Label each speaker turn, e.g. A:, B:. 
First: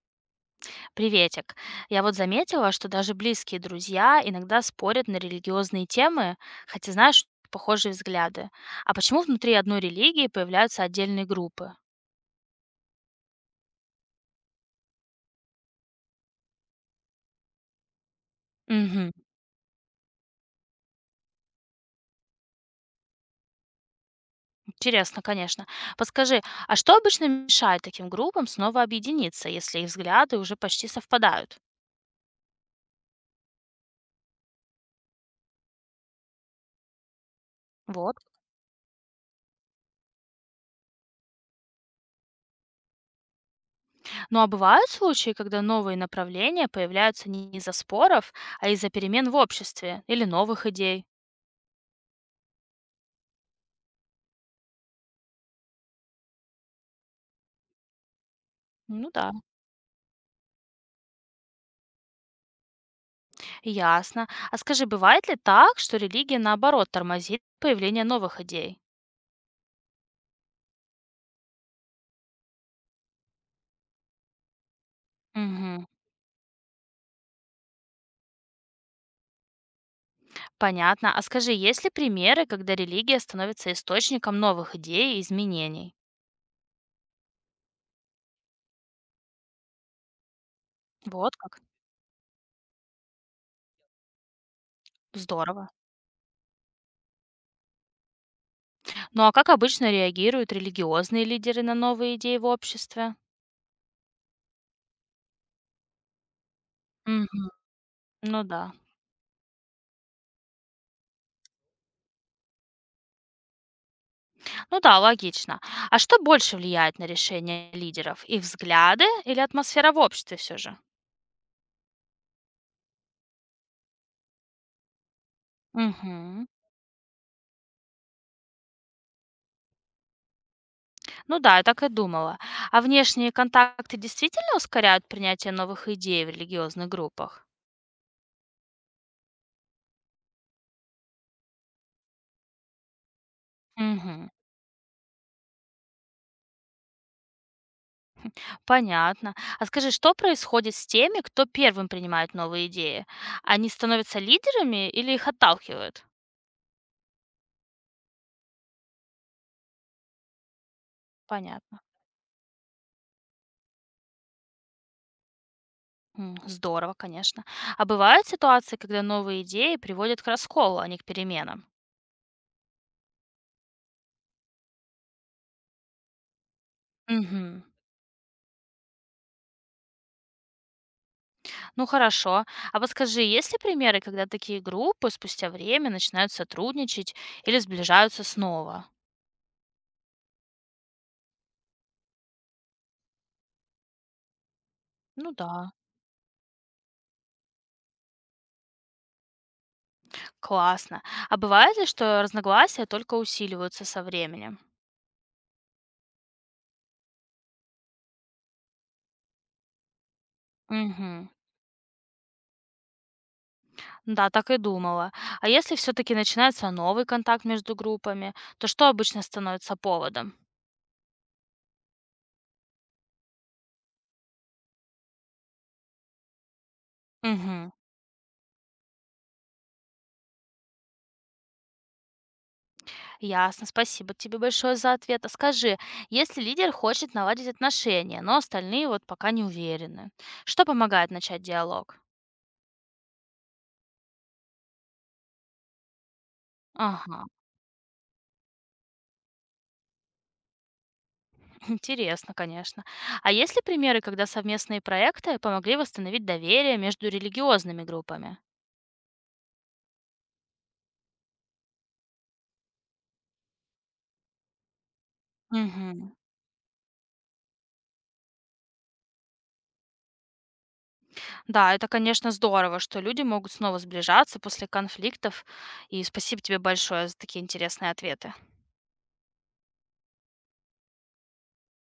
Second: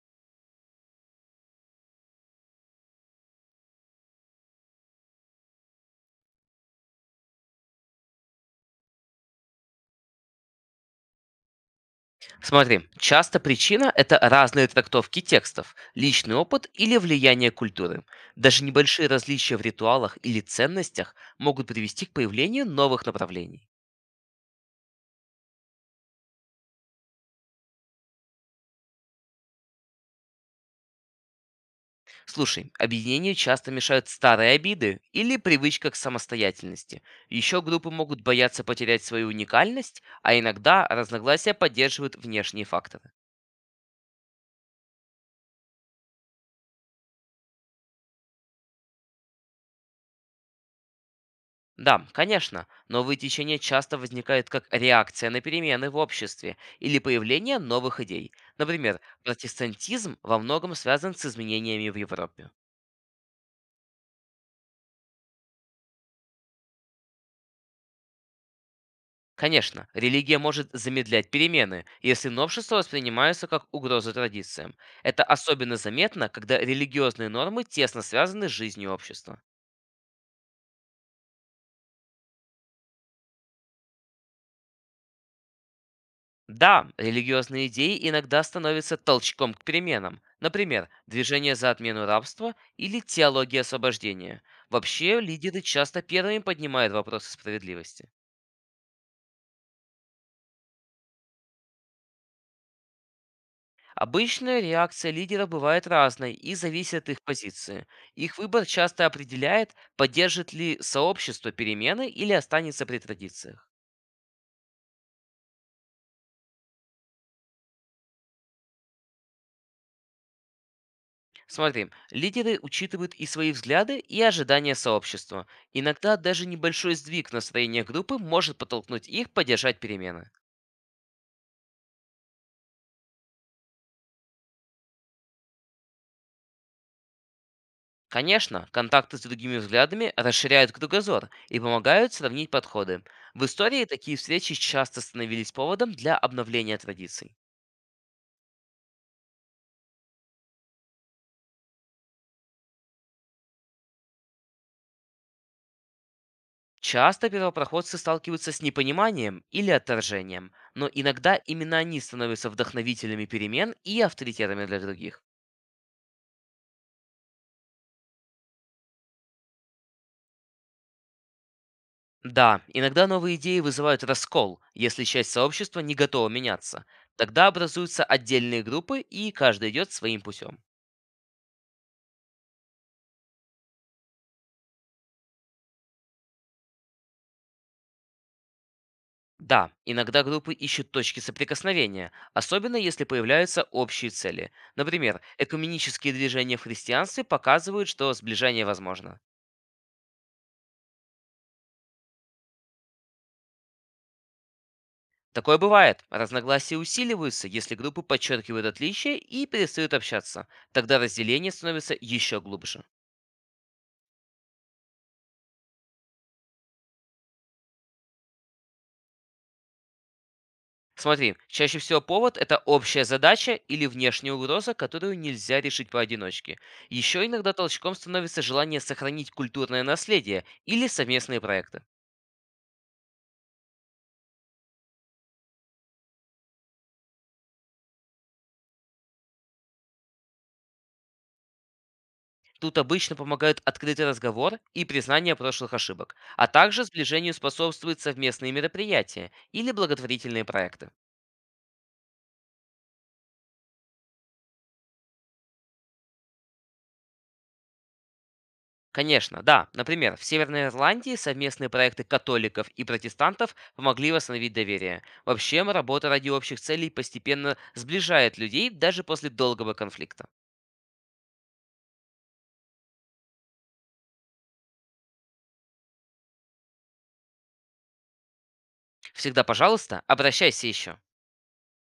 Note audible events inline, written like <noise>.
A: Приветик. Я вот заметила, что даже близкие друзья иногда спорят на религиозные темы, хотя, знаешь, похожие взгляды. А почему внутри одной религии появляются отдельные группы?
B: Смотри, часто причина– это разные трактовки текстов, личный опыт или влияние культуры. Даже небольшие
A: Угу.
B: различия в ритуалах или ценностях могут привести к появлению новых направлений.
A: Интересно, конечно. Подскажи, а что обычно мешает таким группам снова объединиться, если их взгляды уже почти совпадают?
B: Слушай, объединению часто мешают старые обиды или привычка к самостоятельности. Еще группы
A: Вот.
B: могут бояться потерять свою уникальность, а иногда разногласия поддерживают внешние факторы.
A: Ну а бывают случаи, когда новые направления появляются не из-за споров, а из-за перемен в обществе или новых идей?
B: Да, конечно, но вытечение часто возникает как реакция на перемены в обществе или появление новых идей. Например,
A: Ну да.
B: протестантизм во многом связан с изменениями в Европе.
A: Ясно. А скажи, бывает ли так, что религия, наоборот, тормозит появление новых идей?
B: Конечно, религия может замедлять перемены, если новшества воспринимаются как угроза традициям. Это особенно
A: Мгм.
B: заметно, когда религиозные нормы тесно связаны с жизнью общества.
A: Понятно. А скажи, есть ли примеры, когда религия становится источником новых идей и изменений?
B: Да, религиозные идеи иногда становятся толчком к переменам. Например,
A: Вот
B: движение
A: как.
B: за отмену рабства или теология освобождения. Вообще, лидеры
A: Здорово.
B: часто первыми поднимают вопросы справедливости.
A: Ну а как обычно реагируют религиозные лидеры на новые идеи в обществе?
B: Обычная реакция лидера бывает разной и зависит от их
A: Мгм.
B: позиции. Их
A: Ну да.
B: выбор часто определяет, поддержит ли сообщество перемены или останется при традициях.
A: Ну да, логично. А что больше влияет на решения лидеров? Их взгляды или атмосфера в обществе все же?
B: Смотри, лидеры учитывают и свои взгляды, и ожидания сообщества. Иногда даже
A: Угу.
B: небольшой сдвиг в настроениях группы может подтолкнуть их поддержать перемены.
A: Ну да, я так и думала. А внешние контакты действительно ускоряют принятие новых идей в религиозных группах?
B: Конечно, контакты с другими взглядами расширяют кругозор и помогают сравнить подходы. В истории такие
A: Мгм.
B: встречи часто становились поводом для обновления традиций.
A: Понятно. А скажи, что происходит с теми, кто первым принимает новые идеи? Они становятся лидерами или их отталкивают?
B: Часто первопроходцы сталкиваются с непониманием или отторжением, но иногда именно
A: Понятно.
B: они становятся вдохновителями перемен и авторитетами для других.
A: Здорово, конечно. А бывают ситуации, когда новые идеи приводят к расколу, а не к переменам?
B: Да, иногда новые идеи вызывают раскол, если часть сообщества не готова меняться. Тогда
A: Мгм.
B: образуются отдельные группы, и каждый идет своим путем.
A: Ну хорошо. А подскажи, есть ли примеры, когда такие группы спустя время начинают сотрудничать или сближаются снова?
B: Да, иногда группы ищут точки соприкосновения, особенно если появляются общие цели. Например,
A: Ну да,
B: экуменические движения в христианстве показывают, что сближение возможно.
A: классно. А бывает ли, что разногласия только усиливаются со временем?
B: Такое бывает. Разногласия усиливаются, если группы подчеркивают отличия и перестают общаться. Тогда
A: Угу.
B: разделение становится еще глубже.
A: Да, так и думала. А если все-таки начинается новый контакт между группами, то что обычно становится поводом?
B: Смотри, чаще всего повод– это общая задача или внешняя угроза, которую нельзя решить поодиночке. Еще иногда
A: Угу.
B: толчком становится желание сохранить культурное наследие или совместные проекты.
A: Ясно, спасибо тебе большое за ответ. А скажи, если лидер хочет наладить отношения, но остальные вот пока не уверены, что помогает начать диалог?
B: Тут обычно помогают открытый разговор и признание прошлых ошибок, а также
A: Ага.
B: сближению способствуют совместные мероприятия или благотворительные проекты.
A: <laughs> Интересно, конечно. А есть ли примеры, когда совместные проекты помогли восстановить доверие между религиозными группами?
B: Конечно, да. Например, в Северной Ирландии совместные проекты католиков и протестантов помогли восстановить доверие. Вообще, работа
A: Мгм.
B: ради общих целей постепенно сближает людей даже после долгого конфликта.
A: Да, это, конечно, здорово, что люди могут снова сближаться после конфликтов. И спасибо тебе большое за такие интересные ответы.
B: Всегда, пожалуйста, обращайся еще.